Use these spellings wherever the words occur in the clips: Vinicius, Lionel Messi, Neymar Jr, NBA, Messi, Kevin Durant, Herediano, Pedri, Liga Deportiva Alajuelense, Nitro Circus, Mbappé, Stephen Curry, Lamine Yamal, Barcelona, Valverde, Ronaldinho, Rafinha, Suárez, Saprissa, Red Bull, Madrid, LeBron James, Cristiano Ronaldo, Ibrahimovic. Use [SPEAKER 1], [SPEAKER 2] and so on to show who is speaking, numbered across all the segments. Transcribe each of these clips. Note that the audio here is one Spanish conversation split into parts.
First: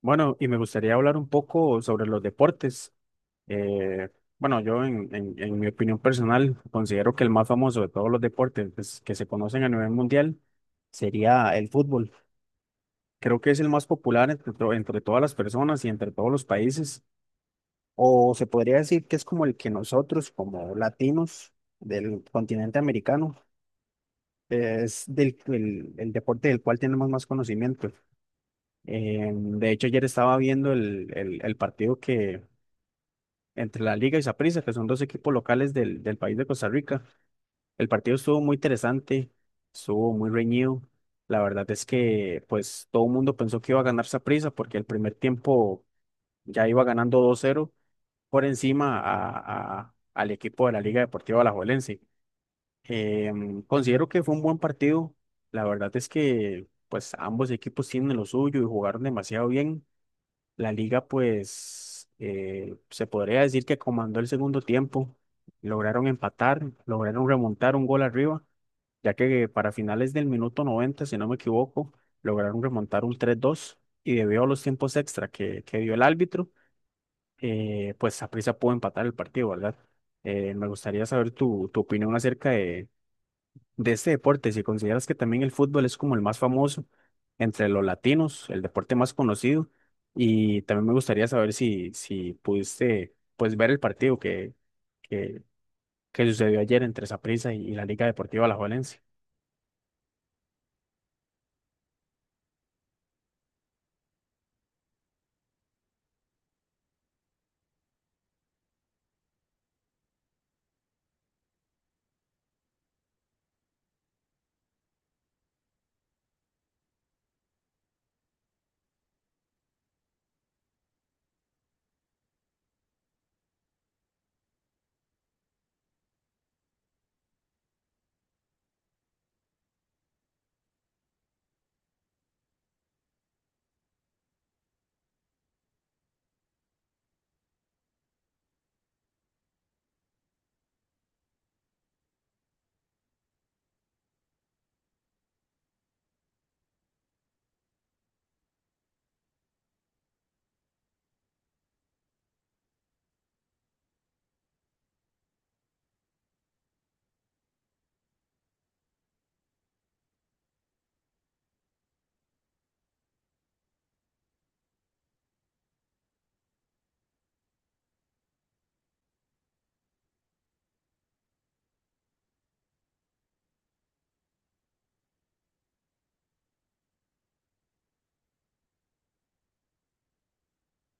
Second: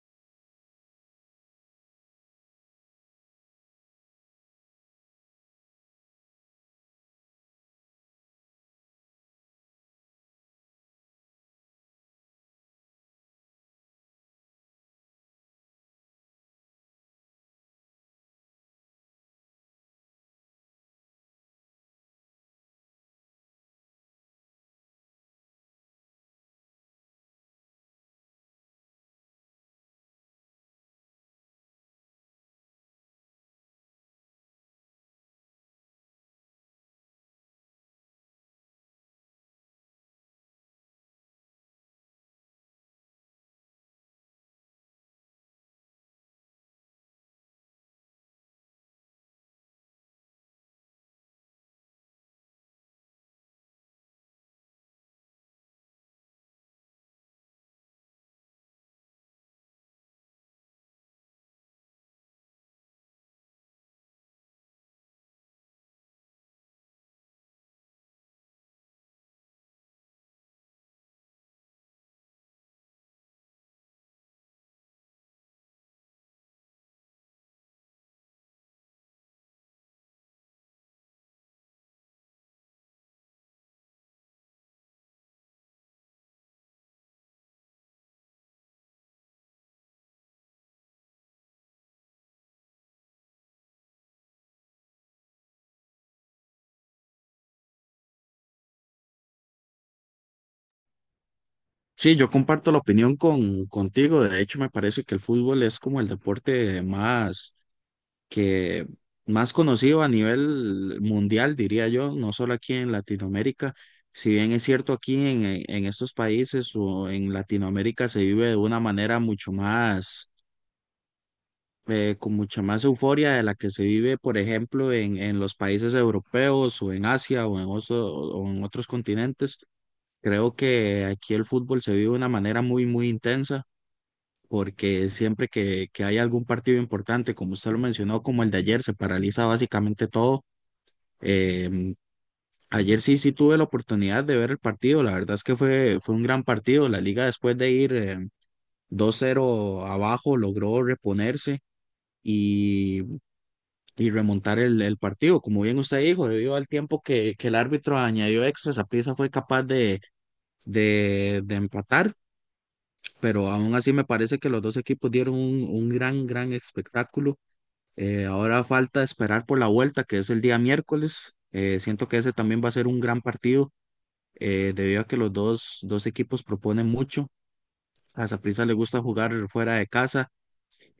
[SPEAKER 1] Bueno, y me gustaría hablar un poco sobre los deportes. Eh, bueno, yo en mi opinión personal considero que el más famoso de todos los deportes, pues, que se conocen a nivel mundial sería el fútbol. Creo que es el más popular entre todas las personas y entre todos los países. O se podría decir que es como el que nosotros, como latinos del continente americano, es el deporte del cual tenemos más conocimiento. De hecho, ayer estaba viendo el partido que entre la Liga y Saprissa, que son dos equipos locales del país de Costa Rica. El partido estuvo muy interesante, estuvo muy reñido. La verdad es que, pues, todo el mundo pensó que iba a ganar Saprissa porque el primer tiempo ya iba ganando 2-0 por encima al equipo de la Liga Deportiva Alajuelense. Considero que fue un buen partido. La verdad es que, pues, ambos equipos tienen lo suyo y jugaron demasiado bien. La Liga, pues, se podría decir que comandó el segundo tiempo. Lograron empatar, lograron remontar un gol arriba, ya que para finales del minuto 90, si no me equivoco, lograron remontar un 3-2, y debido a los tiempos extra que dio el árbitro, pues Saprissa pudo empatar el partido, ¿verdad? Me gustaría saber tu opinión acerca de este deporte, si consideras que también el fútbol es como el más famoso entre los latinos, el deporte más conocido, y también me gustaría saber si pudiste, pues, ver el partido que, que sucedió ayer entre Saprissa y la Liga Deportiva Alajuelense.
[SPEAKER 2] Sí, yo comparto la opinión contigo. De hecho, me parece que el fútbol es como el deporte más que más conocido a nivel mundial, diría yo, no solo aquí en Latinoamérica. Si bien es cierto aquí en estos países o en Latinoamérica se vive de una manera mucho más, con mucha más euforia de la que se vive, por ejemplo, en los países europeos o en Asia o o en otros continentes. Creo que aquí el fútbol se vive de una manera muy intensa porque siempre que hay algún partido importante, como usted lo mencionó, como el de ayer, se paraliza básicamente todo. Em, Ayer sí tuve la oportunidad de ver el partido, la verdad es que fue un gran partido. La liga después de ir 2-0 abajo logró reponerse. Y, y remontar el partido, como bien usted dijo, debido al tiempo que el árbitro añadió extra, Saprissa fue capaz de empatar, pero aún así me parece que los dos equipos dieron un gran espectáculo. Ahora falta esperar por la vuelta, que es el día miércoles. Siento que ese también va a ser un gran partido, debido a que los dos equipos proponen mucho. A Saprissa le gusta jugar fuera de casa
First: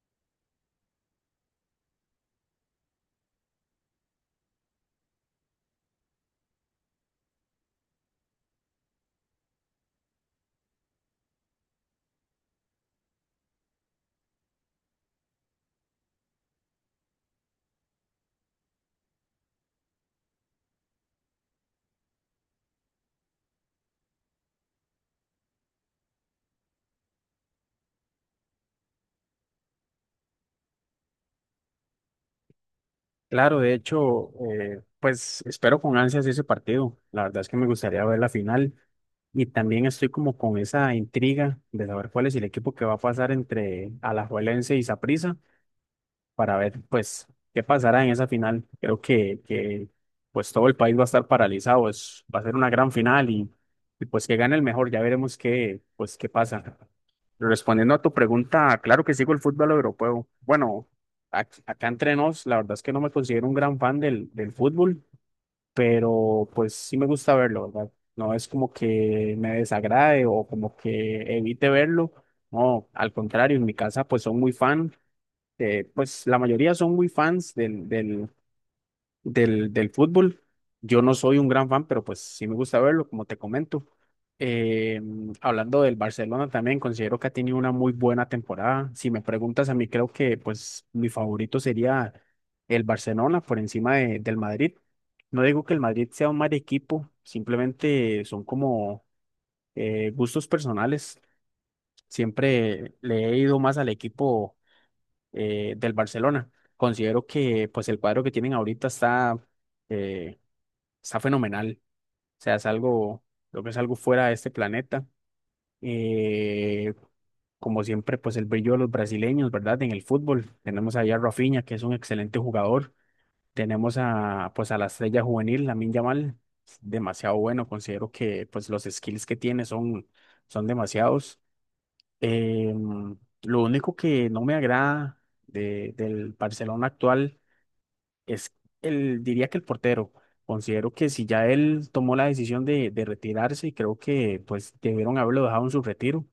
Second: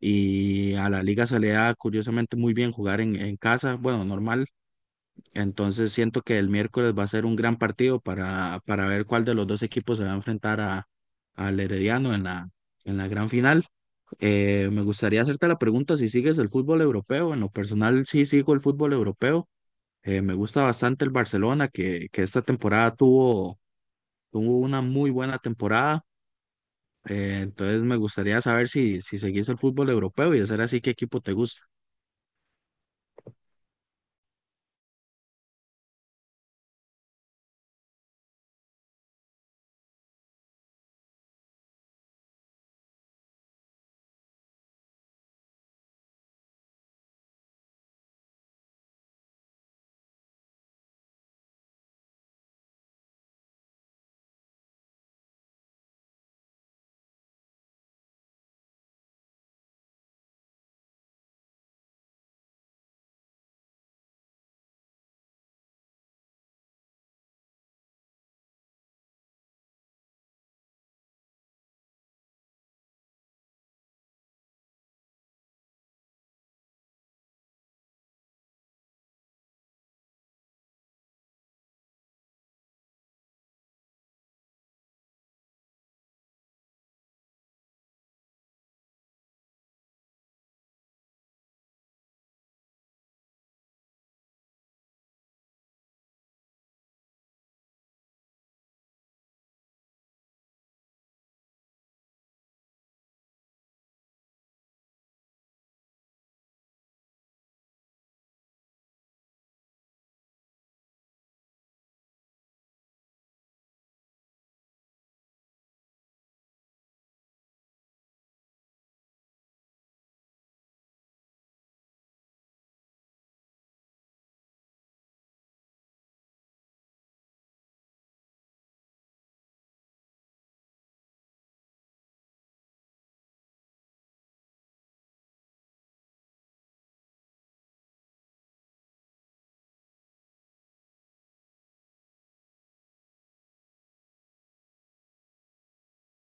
[SPEAKER 2] y a la liga se le da curiosamente muy bien jugar en casa, bueno, normal. Entonces siento que el miércoles va a ser un gran partido para ver cuál de los dos equipos se va a enfrentar al Herediano en en la gran final. Me gustaría hacerte la pregunta si sigues el fútbol europeo. En lo personal, sí sigo el fútbol europeo. Me gusta bastante el Barcelona, que esta temporada tuvo una muy buena temporada. Entonces, me gustaría saber si, si seguís el fútbol europeo y de ser así, ¿qué equipo te gusta?
[SPEAKER 1] Claro, de hecho, pues espero con ansias ese partido. La verdad es que me gustaría ver la final, y también estoy como con esa intriga de saber cuál es el equipo que va a pasar entre Alajuelense y Saprissa para ver, pues, qué pasará en esa final. Creo que, pues, todo el país va a estar paralizado, va a ser una gran final, y, pues, que gane el mejor, ya veremos qué, pues, qué pasa. Respondiendo a tu pregunta, claro que sigo el fútbol europeo. Bueno, acá entre nos, la verdad es que no me considero un gran fan del fútbol, pero, pues, sí me gusta verlo, ¿verdad? No es como que me desagrade o como que evite verlo. No, al contrario, en mi casa, pues, son muy fan, pues la mayoría son muy fans del fútbol. Yo no soy un gran fan, pero, pues, sí me gusta verlo, como te comento. Eh, Hablando del Barcelona también, considero que ha tenido una muy buena temporada. Si me preguntas a mí, creo que, pues, mi favorito sería el Barcelona por encima del Madrid. No digo que el Madrid sea un mal equipo, simplemente son como, gustos personales. Siempre le he ido más al equipo, del Barcelona. Considero que, pues, el cuadro que tienen ahorita eh, está fenomenal. O sea, lo que es algo fuera de este planeta. Eh, Como siempre, pues, el brillo de los brasileños, ¿verdad? En el fútbol. Tenemos allá a Rafinha, que es un excelente jugador. Tenemos a, pues, a la estrella juvenil, Lamine Yamal. Es demasiado bueno. Considero que, pues, los skills que tiene son, son demasiados. Em, lo único que no me agrada del Barcelona actual es el, diría que el portero. Considero que si ya él tomó la decisión de retirarse, creo que, pues, debieron haberlo dejado en su retiro.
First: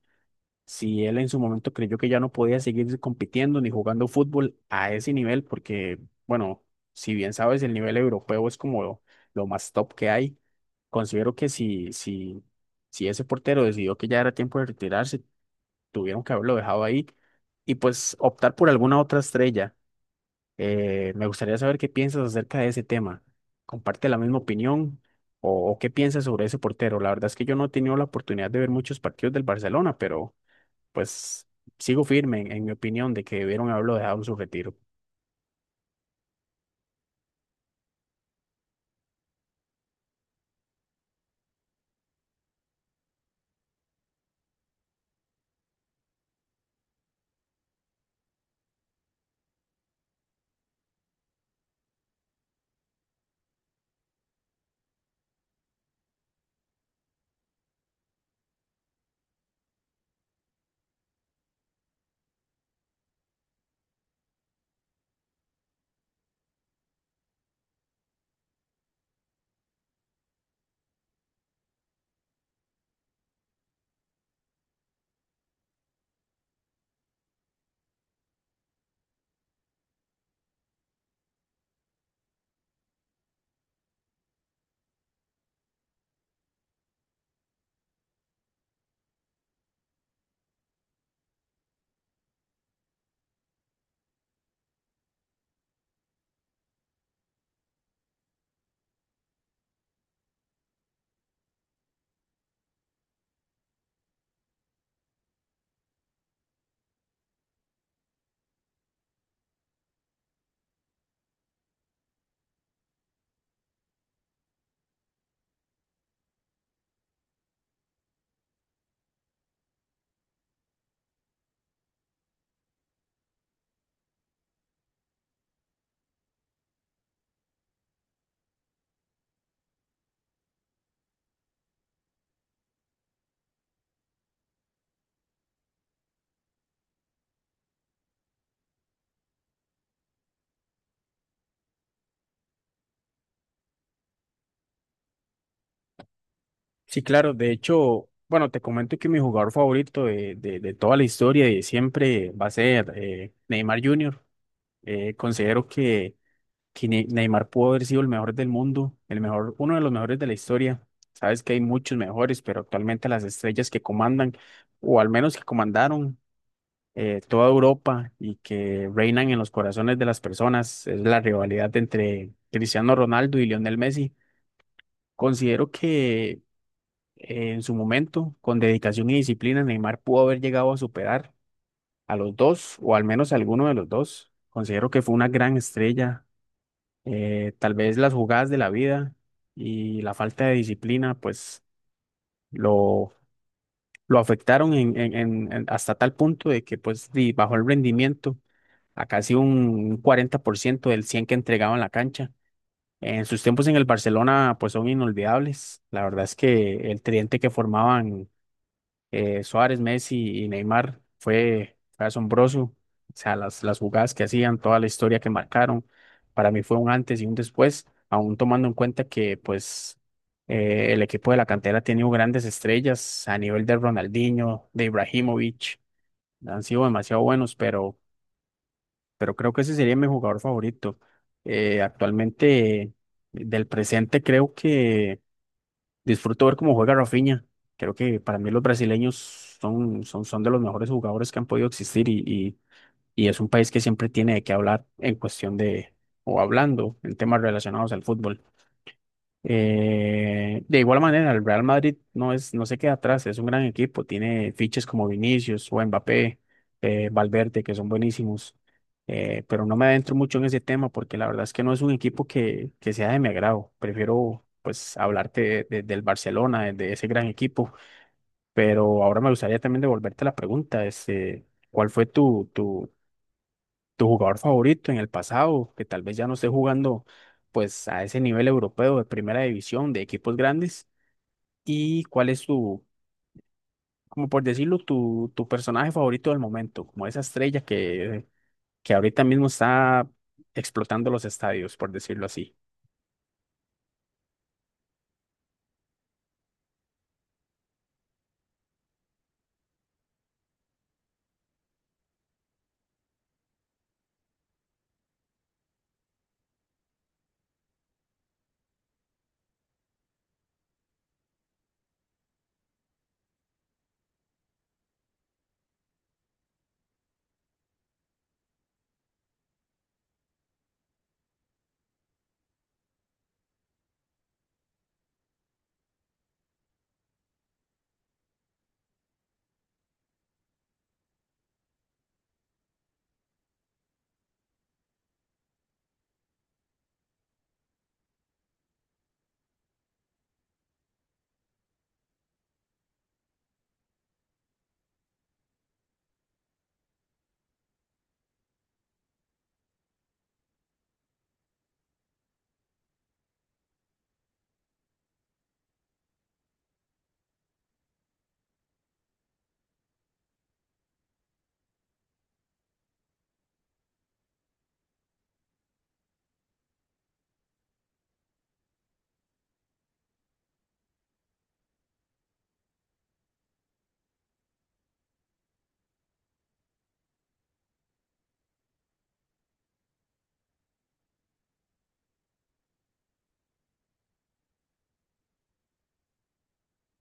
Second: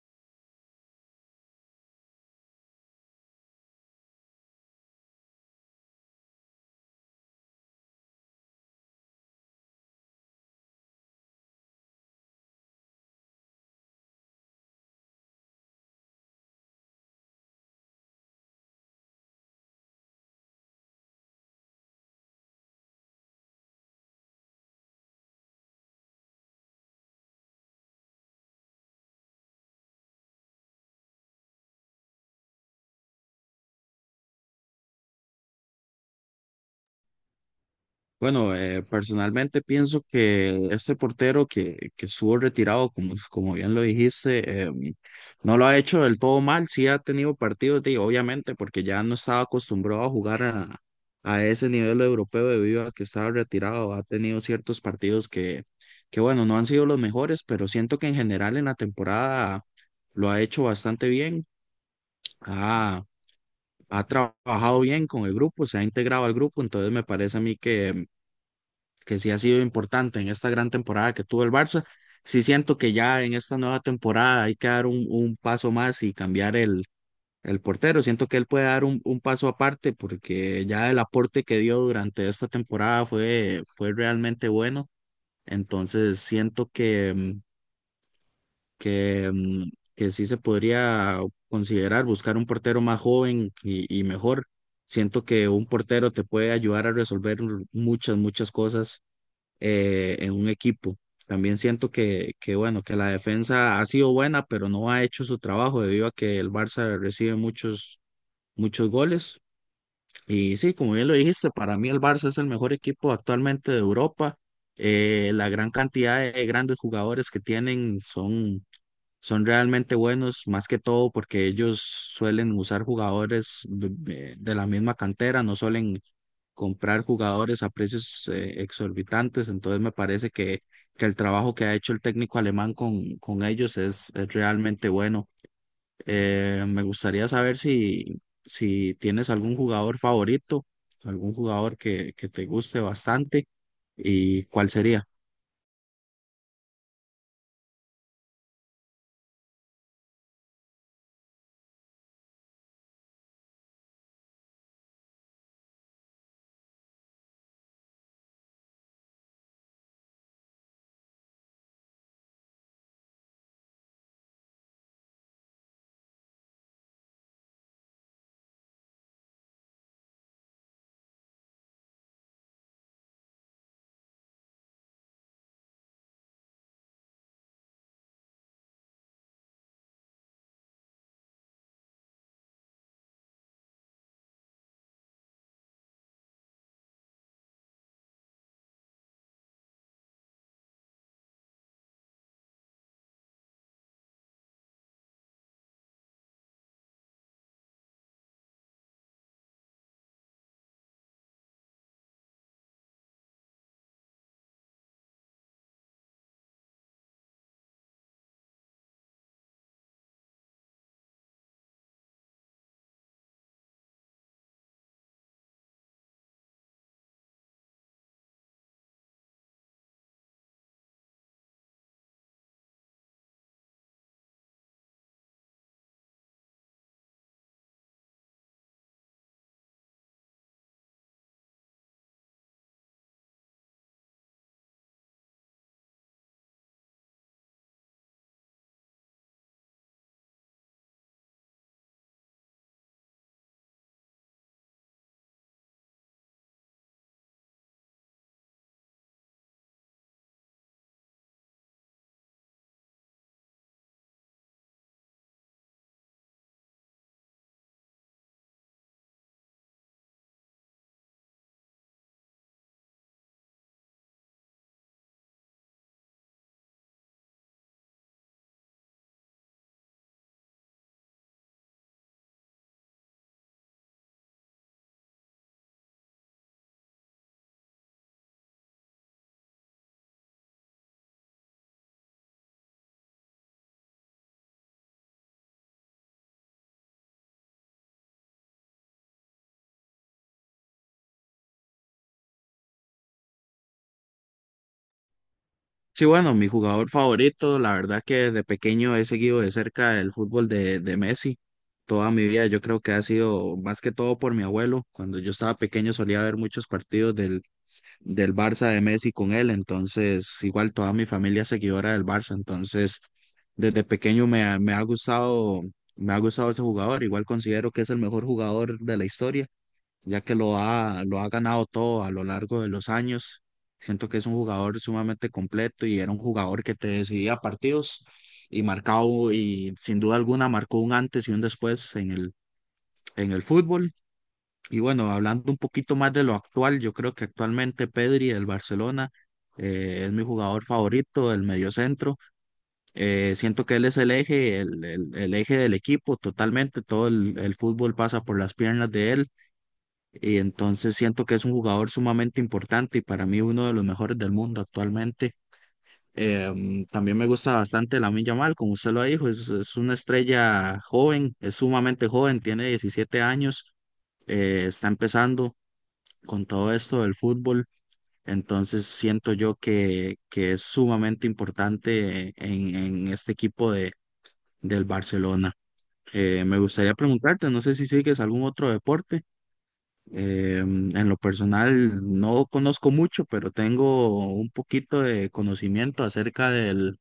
[SPEAKER 1] Si él en su momento creyó que ya no podía seguir compitiendo ni jugando fútbol a ese nivel, porque, bueno, si bien sabes, el nivel europeo es como lo más top que hay. Considero que si ese portero decidió que ya era tiempo de retirarse, tuvieron que haberlo dejado ahí y, pues, optar por alguna otra estrella. Me gustaría saber qué piensas acerca de ese tema. ¿Comparte la misma opinión, o qué piensas sobre ese portero? La verdad es que yo no he tenido la oportunidad de ver muchos partidos del Barcelona, pero, pues, sigo firme en mi opinión de que debieron haberlo dejado en su retiro.
[SPEAKER 2] Bueno, personalmente pienso que este portero que estuvo retirado, como, como bien lo dijiste, no lo ha hecho del todo mal, sí ha tenido partidos, de, obviamente, porque ya no estaba acostumbrado a jugar a ese nivel europeo debido a que estaba retirado, ha tenido ciertos partidos bueno, no han sido los mejores, pero siento que en general en la temporada lo ha hecho bastante bien, ha, ha trabajado bien con el grupo, se ha integrado al grupo, entonces me parece a mí que sí ha sido importante en esta gran temporada que tuvo el Barça. Sí siento que ya en esta nueva temporada hay que dar un paso más y cambiar el portero. Siento que él puede dar un paso aparte porque ya el aporte que dio durante esta temporada fue realmente bueno. Entonces siento que, que sí se podría considerar buscar un portero más joven y mejor. Siento que un portero te puede ayudar a resolver muchas cosas en un equipo. También siento que, bueno, que la defensa ha sido buena, pero no ha hecho su trabajo debido a que el Barça recibe muchos goles. Y sí, como bien lo dijiste, para mí el Barça es el mejor equipo actualmente de Europa. La gran cantidad de grandes jugadores que tienen son realmente buenos, más que todo porque ellos suelen usar jugadores de la misma cantera, no suelen comprar jugadores a precios exorbitantes, entonces me parece que el trabajo que ha hecho el técnico alemán con ellos es realmente bueno. Me gustaría saber si, si tienes algún jugador favorito, algún jugador que te guste bastante y cuál sería.
[SPEAKER 1] Sí, claro, de hecho, bueno, te comento que mi jugador favorito de toda la historia y de siempre va a ser, Neymar Jr. Considero que Neymar pudo haber sido el mejor del mundo, el mejor, uno de los mejores de la historia. Sabes que hay muchos mejores, pero actualmente las estrellas que comandan, o al menos que comandaron, toda Europa y que reinan en los corazones de las personas, es la rivalidad entre Cristiano Ronaldo y Lionel Messi. Considero que, en su momento, con dedicación y disciplina, Neymar pudo haber llegado a superar a los dos, o al menos a alguno de los dos. Considero que fue una gran estrella, tal vez las jugadas de la vida y la falta de disciplina, pues, lo, lo afectaron hasta tal punto de que, pues, bajó el rendimiento a casi un 40% del 100 que entregaba en la cancha. En sus tiempos en el Barcelona, pues, son inolvidables. La verdad es que el tridente que formaban, Suárez, Messi y Neymar fue asombroso. O sea, las jugadas que hacían, toda la historia que marcaron, para mí fue un antes y un después, aún tomando en cuenta que, pues, el equipo de la cantera ha tenido grandes estrellas a nivel de Ronaldinho, de Ibrahimovic, han sido demasiado buenos, pero creo que ese sería mi jugador favorito. Actualmente, del presente, creo que... Disfruto ver cómo juega Rafinha. Creo que para mí los brasileños son de los mejores jugadores que han podido existir, y es un país que siempre tiene de qué hablar en cuestión de, o hablando en temas relacionados al fútbol. De igual manera, el Real Madrid no es, no se queda atrás, es un gran equipo, tiene fiches como Vinicius o Mbappé, Valverde, que son buenísimos, pero no me adentro mucho en ese tema porque la verdad es que no es un equipo que sea de mi agrado. Prefiero, pues, hablarte del Barcelona, de ese gran equipo, pero ahora me gustaría también devolverte la pregunta, este, ¿cuál fue tu jugador favorito en el pasado, que tal vez ya no esté jugando, pues, a ese nivel europeo de primera división, de equipos grandes, y cuál es tu, como por decirlo, tu personaje favorito del momento, como esa estrella que ahorita mismo está explotando los estadios, por decirlo así?
[SPEAKER 2] Sí, bueno, mi jugador favorito, la verdad que desde pequeño he seguido de cerca el fútbol de Messi toda mi vida. Yo creo que ha sido más que todo por mi abuelo. Cuando yo estaba pequeño solía ver muchos partidos del Barça de Messi con él, entonces igual toda mi familia es seguidora del Barça, entonces desde pequeño me ha me ha gustado ese jugador. Igual considero que es el mejor jugador de la historia ya que lo ha ganado todo a lo largo de los años. Siento que es un jugador sumamente completo y era un jugador que te decidía partidos y marcado y sin duda alguna marcó un antes y un después en en el fútbol. Y bueno, hablando un poquito más de lo actual, yo creo que actualmente Pedri del Barcelona es mi jugador favorito del mediocentro. Siento que él es el eje, el eje del equipo totalmente. Todo el fútbol pasa por las piernas de él. Y entonces siento que es un jugador sumamente importante y para mí uno de los mejores del mundo actualmente. También me gusta bastante Lamine Yamal, como usted lo dijo, es una estrella joven, es sumamente joven, tiene 17 años, está empezando con todo esto del fútbol, entonces siento yo que es sumamente importante en este equipo del Barcelona. Me gustaría preguntarte, no sé si sigues algún otro deporte. En lo personal no conozco mucho, pero tengo un poquito de conocimiento acerca del,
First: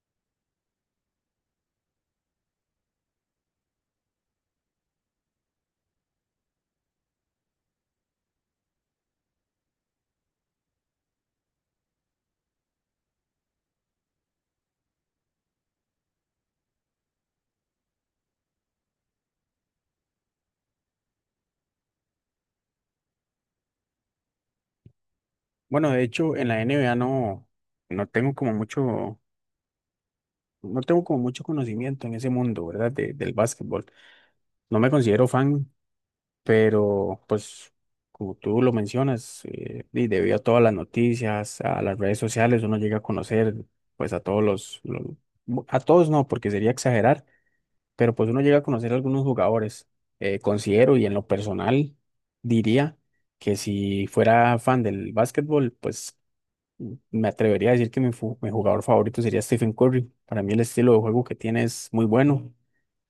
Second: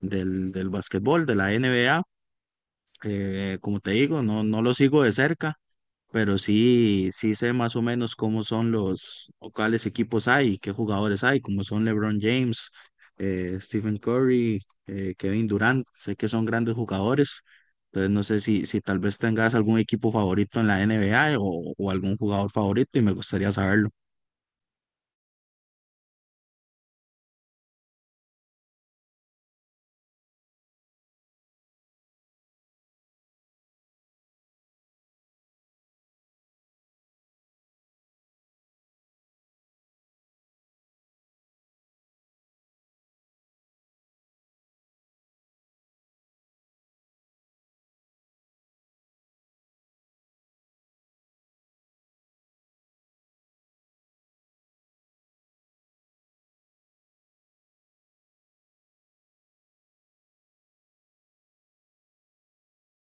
[SPEAKER 2] del, del básquetbol, de la NBA. Como te digo, no, no lo sigo de cerca, pero sí, sí sé más o menos cómo son los, o cuáles equipos hay, qué jugadores hay, como son LeBron James, Stephen Curry, Kevin Durant, sé que son grandes jugadores, entonces no sé si, si tal vez tengas algún equipo favorito en la NBA o algún jugador favorito y me gustaría saberlo.
[SPEAKER 1] Bueno, de hecho, en la NBA no tengo como mucho, no tengo como mucho conocimiento en ese mundo, ¿verdad? del básquetbol. No me considero fan, pero, pues, como tú lo mencionas, y debido a todas las noticias, a las redes sociales, uno llega a conocer, pues, a todos los- bu- a todos no, porque sería exagerar, pero, pues, uno llega a conocer a algunos jugadores. Considero y en lo personal diría que si fuera fan del básquetbol, pues, me atrevería a decir que mi jugador favorito sería Stephen Curry. Para mí el estilo de juego que tiene es muy bueno.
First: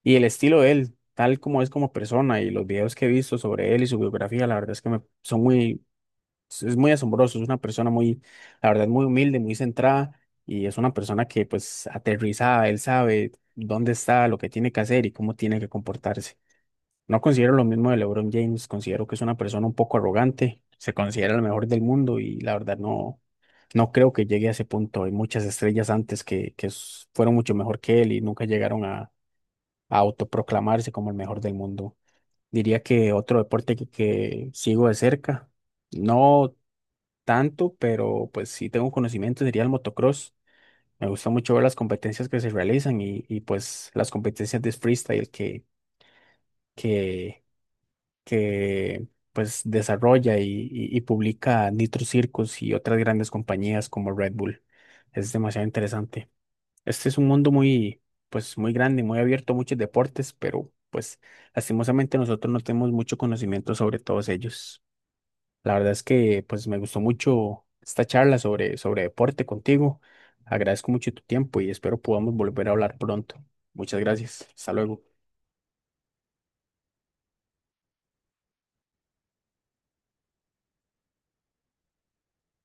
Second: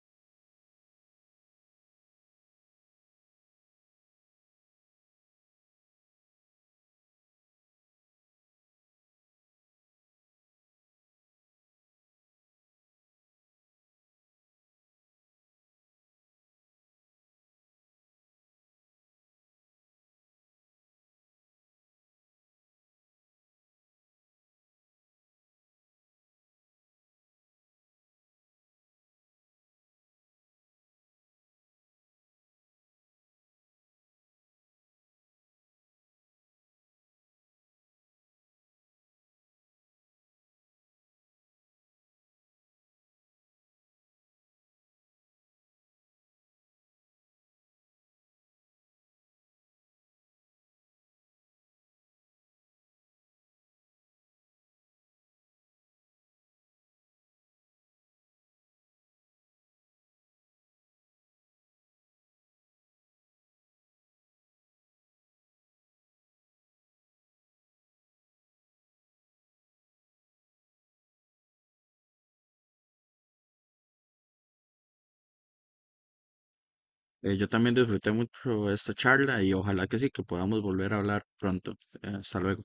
[SPEAKER 1] Y el estilo de él, tal como es como persona y los videos que he visto sobre él y su biografía, la verdad es que es muy asombroso. Es una persona muy, la verdad, muy humilde, muy centrada, y es una persona que, pues, aterrizada, él sabe dónde está, lo que tiene que hacer y cómo tiene que comportarse. No considero lo mismo de LeBron James, considero que es una persona un poco arrogante, se considera el mejor del mundo, y la verdad no creo que llegue a ese punto. Hay muchas estrellas antes que fueron mucho mejor que él y nunca llegaron a autoproclamarse como el mejor del mundo. Diría que otro deporte que sigo de cerca, no tanto, pero, pues, sí tengo conocimiento, sería el motocross. Me gusta mucho ver las competencias que se realizan, y pues las competencias de freestyle que, que, que, pues, desarrolla y publica Nitro Circus y otras grandes compañías como Red Bull. Es demasiado interesante. Este es un mundo muy, pues, muy grande, muy abierto a muchos deportes, pero, pues, lastimosamente nosotros no tenemos mucho conocimiento sobre todos ellos. La verdad es que, pues, me gustó mucho esta charla sobre deporte contigo. Agradezco mucho tu tiempo y espero podamos volver a hablar pronto. Muchas gracias. Hasta luego.
[SPEAKER 2] Yo también disfruté mucho esta charla y ojalá que sí, que podamos volver a hablar pronto. Hasta luego.